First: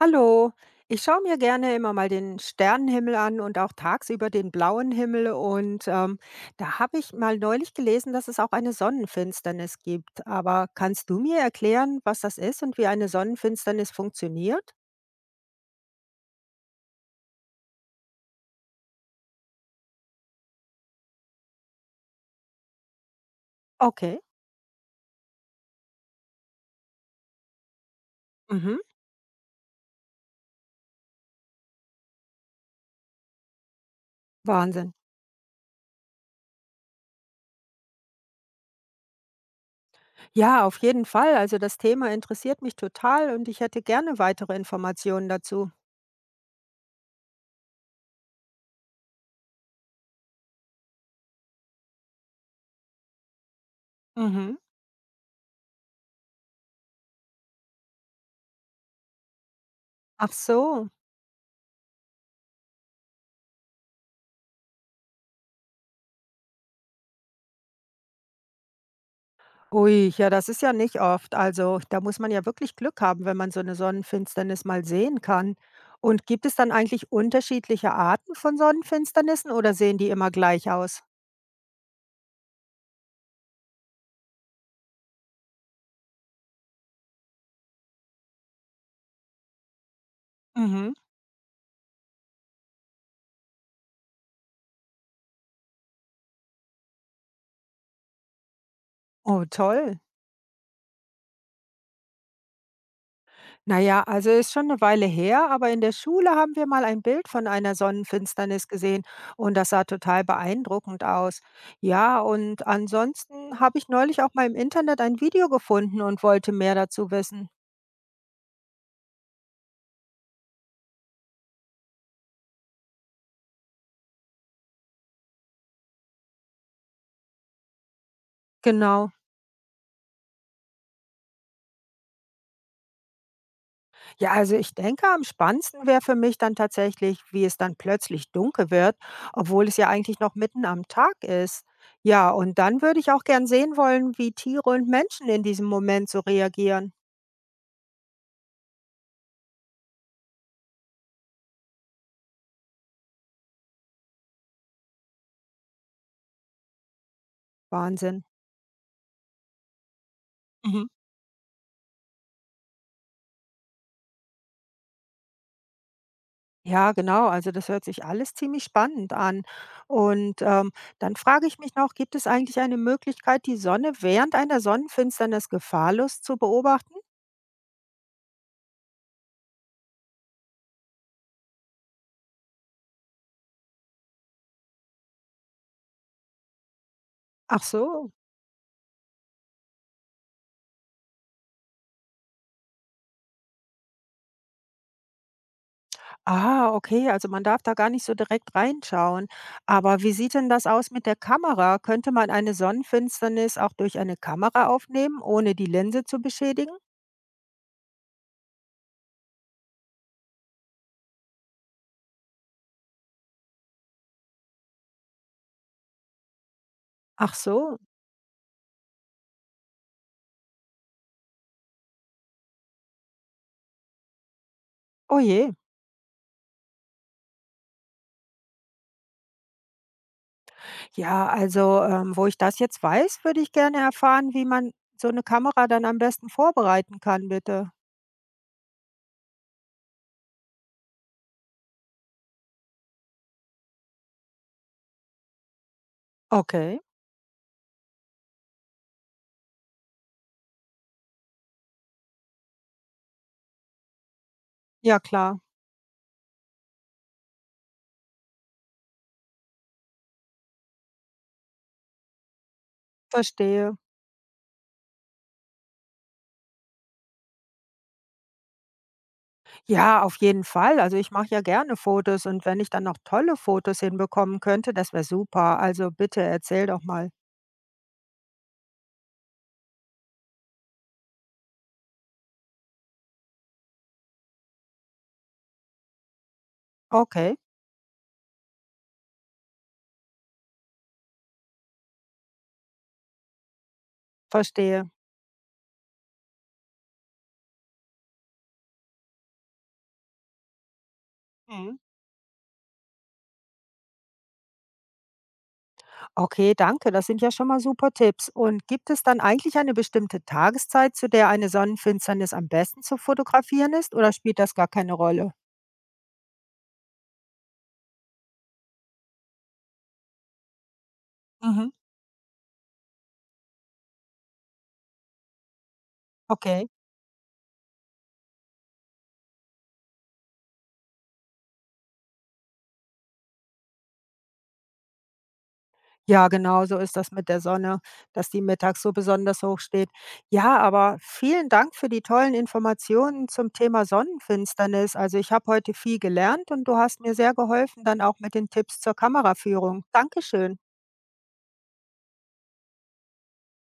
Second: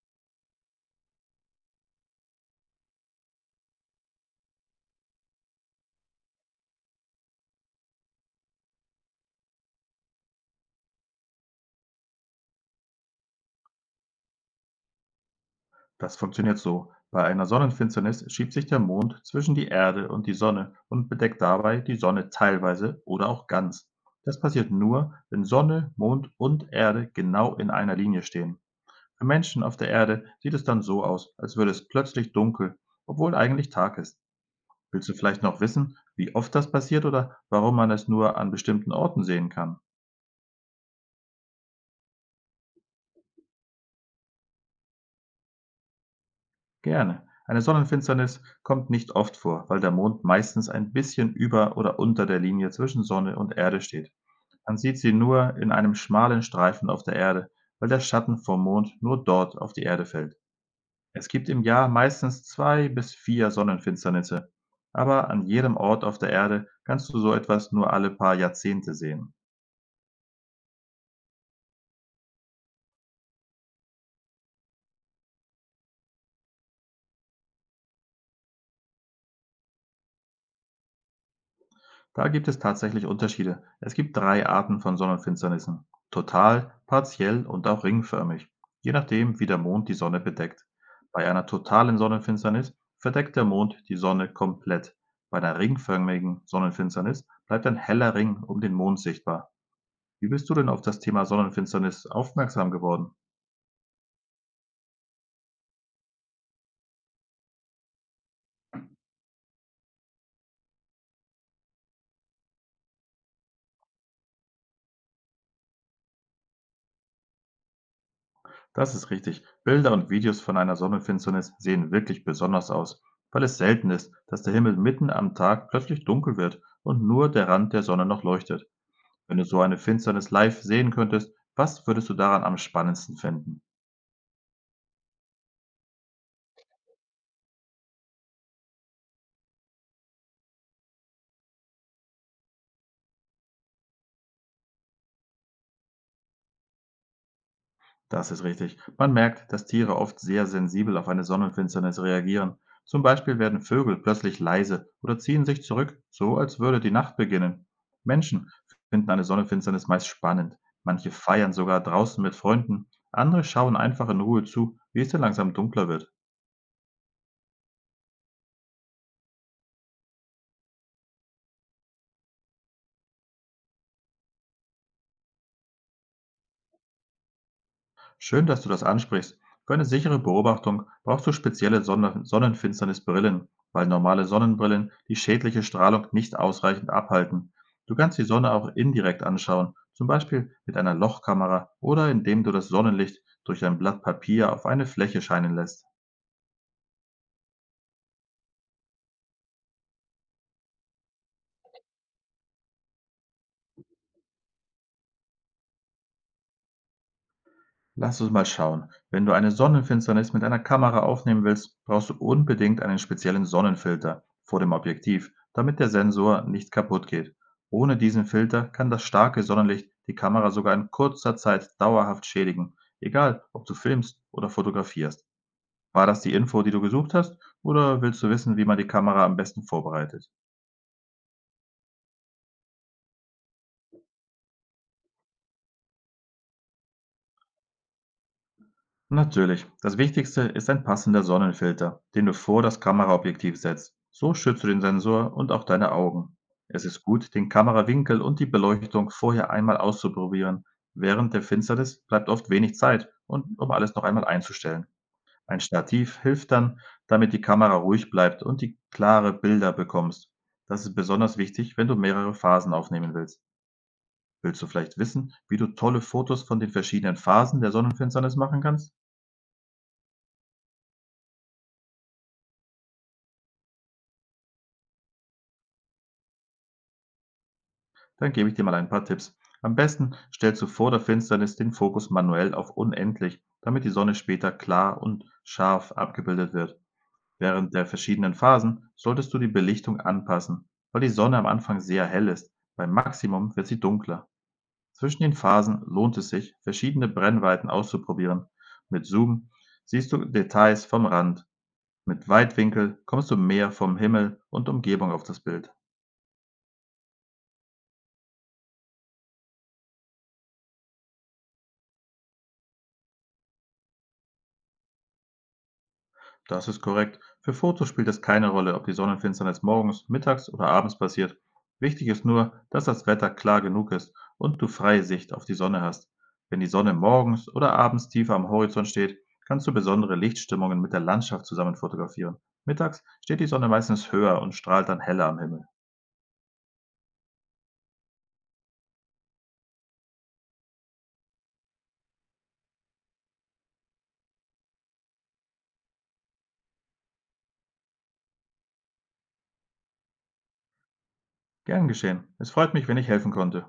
Hallo, ich schaue mir gerne immer mal den Sternenhimmel an und auch tagsüber den blauen Himmel. Da habe ich mal neulich gelesen, dass es auch eine Sonnenfinsternis gibt. Aber kannst du mir erklären, was das ist und wie eine Sonnenfinsternis funktioniert? Das funktioniert so. Bei einer Sonnenfinsternis schiebt sich der Mond zwischen die Erde und die Sonne und bedeckt dabei die Sonne teilweise oder auch ganz. Okay. Das passiert nur, wenn Sonne, Mond und Erde genau in einer Linie stehen. Mhm. Für Menschen auf der Erde sieht es dann so aus, als würde es plötzlich dunkel, obwohl eigentlich Tag ist. Wahnsinn. Willst du vielleicht noch wissen, wie oft das passiert oder warum man es nur an bestimmten Orten sehen kann? Ja, auf jeden Fall. Also das Thema interessiert mich total und ich hätte gerne weitere Informationen dazu. Gerne. Eine Sonnenfinsternis kommt nicht oft vor, weil der Mond meistens ein bisschen über oder unter der Linie zwischen Sonne und Erde steht. Mhm. Man sieht sie nur in einem schmalen Streifen auf der Erde, weil der Schatten vom Mond nur dort auf die Erde Ach fällt. so. Es gibt im Jahr meistens zwei bis vier Sonnenfinsternisse, aber an jedem Ort auf der Erde kannst du so etwas nur alle paar Jahrzehnte sehen. Ui, ja, das ist ja nicht oft. Also, da muss man ja wirklich Glück haben, wenn man so eine Sonnenfinsternis mal sehen kann. Und gibt es dann eigentlich unterschiedliche Arten von Sonnenfinsternissen oder sehen die immer gleich aus? Da gibt es tatsächlich Unterschiede. Es gibt 3 Arten von Sonnenfinsternissen: total, partiell und auch ringförmig, je nachdem, wie der Mond die Sonne bedeckt. Mhm. Bei einer totalen Sonnenfinsternis verdeckt der Mond die Sonne komplett. Bei einer ringförmigen Sonnenfinsternis bleibt ein heller Ring um den Mond Oh, sichtbar. toll. Wie bist du denn auf das Thema Sonnenfinsternis aufmerksam geworden? Na ja, also ist schon eine Weile her, aber in der Schule haben wir mal ein Bild von einer Sonnenfinsternis gesehen und das sah total beeindruckend aus. Ja, und ansonsten habe ich neulich auch mal im Internet ein Video gefunden und wollte mehr dazu wissen. Das ist richtig. Bilder und Videos von einer Sonnenfinsternis sehen wirklich besonders aus, weil es selten ist, dass der Himmel mitten am Tag plötzlich dunkel wird und nur der Rand der Sonne noch leuchtet. Genau. Wenn du so eine Finsternis live sehen könntest, was würdest du daran am spannendsten finden? Ja, also ich denke, am spannendsten wäre für mich dann tatsächlich, wie es dann plötzlich dunkel wird, obwohl es ja eigentlich noch mitten am Tag ist. Ja, und dann würde ich auch gern sehen wollen, wie Tiere und Menschen in diesem Moment so reagieren. Das ist richtig. Man merkt, dass Tiere oft sehr sensibel auf eine Sonnenfinsternis reagieren. Zum Beispiel werden Vögel plötzlich leise oder ziehen sich zurück, so als würde die Nacht beginnen. Wahnsinn. Menschen finden eine Sonnenfinsternis meist spannend. Mhm. Manche feiern sogar draußen mit Freunden. Andere schauen einfach in Ruhe zu, wie es denn langsam dunkler wird. Ja, genau. Also das hört sich alles ziemlich spannend an. Und ähm, dann frage ich mich noch, gibt es eigentlich eine Möglichkeit, die Sonne während einer Sonnenfinsternis gefahrlos zu beobachten? Schön, dass du das ansprichst. Für eine sichere Beobachtung brauchst du spezielle Sonder Sonnenfinsternisbrillen, weil normale Sonnenbrillen die schädliche Strahlung nicht ausreichend abhalten. Ach Du so. kannst die Sonne auch indirekt anschauen, zum Beispiel mit einer Lochkamera oder indem du das Sonnenlicht durch ein Blatt Papier auf eine Fläche scheinen lässt. Ah, okay, also man darf da gar nicht so direkt reinschauen. Aber wie sieht denn das aus mit der Kamera? Könnte man eine Sonnenfinsternis auch durch eine Kamera aufnehmen, ohne die Linse zu beschädigen? Lass uns mal schauen. Wenn du eine Sonnenfinsternis mit einer Kamera aufnehmen willst, brauchst du unbedingt einen speziellen Sonnenfilter vor dem Objektiv, damit der Sensor nicht kaputt Ach geht. so, Ohne diesen Filter kann das starke Sonnenlicht die Kamera sogar in kurzer Zeit dauerhaft schädigen, egal ob du filmst oder oh fotografierst. je. War das die Info, die du gesucht hast, oder willst du wissen, wie man die Kamera am besten vorbereitet? Ja, also wo ich das jetzt weiß, würde ich gerne erfahren, wie man so eine Kamera dann am besten vorbereiten kann, bitte. Natürlich. Das Wichtigste ist ein passender Sonnenfilter, den du vor das Kameraobjektiv setzt. So schützt du den Sensor und auch deine Augen. Okay, Es ist gut, den Kamerawinkel und die Beleuchtung vorher einmal auszuprobieren. Während der Finsternis bleibt oft wenig Zeit, und um alles noch einmal einzustellen. ja klar. Ein Stativ hilft dann, damit die Kamera ruhig bleibt und die klare Bilder bekommst. Das ist besonders wichtig, wenn du mehrere Phasen aufnehmen willst. Verstehe. Willst du vielleicht wissen, wie du tolle Fotos von den verschiedenen Phasen der Sonnenfinsternis machen kannst? Ja, auf jeden Fall. Also ich mache ja gerne Fotos und wenn ich dann noch tolle Fotos hinbekommen könnte, das wäre super. Also bitte erzähl doch mal. Dann gebe ich dir mal ein paar Tipps. Am besten stellst du vor der Finsternis den Fokus manuell auf unendlich, damit die Sonne später klar und scharf abgebildet wird. Okay. Während der verschiedenen Phasen solltest du die Belichtung anpassen, weil die Sonne am Anfang sehr hell ist. Beim Maximum wird sie dunkler. Verstehe. Zwischen den Phasen lohnt es sich, verschiedene Brennweiten auszuprobieren. Mit Zoom siehst du Details vom Rand. Mhm. Mit Weitwinkel kommst du mehr vom Himmel und Umgebung auf das Bild. Okay, danke. Das sind ja schon mal super Tipps. Und gibt es dann eigentlich eine bestimmte Tageszeit, zu der eine Sonnenfinsternis am besten zu fotografieren ist, oder spielt das gar keine Rolle? Das ist korrekt. Für Fotos spielt es keine Rolle, ob die Sonnenfinsternis morgens, mittags oder abends passiert. Mhm. Wichtig ist nur, dass das Wetter klar genug ist und du freie Sicht auf die Sonne hast. Wenn Okay. die Sonne morgens oder abends tiefer am Horizont steht, kannst du besondere Lichtstimmungen mit der Landschaft zusammen fotografieren. Mittags steht die Sonne meistens höher und strahlt dann heller am Himmel. Ja, genau so ist das mit der Sonne, dass die mittags so besonders hoch steht. Ja, aber vielen Dank für die tollen Informationen zum Thema Sonnenfinsternis. Also ich habe heute viel gelernt und du hast mir sehr geholfen, dann auch mit den Tipps zur Kameraführung. Dankeschön. Gern geschehen. Es freut mich, wenn ich helfen konnte.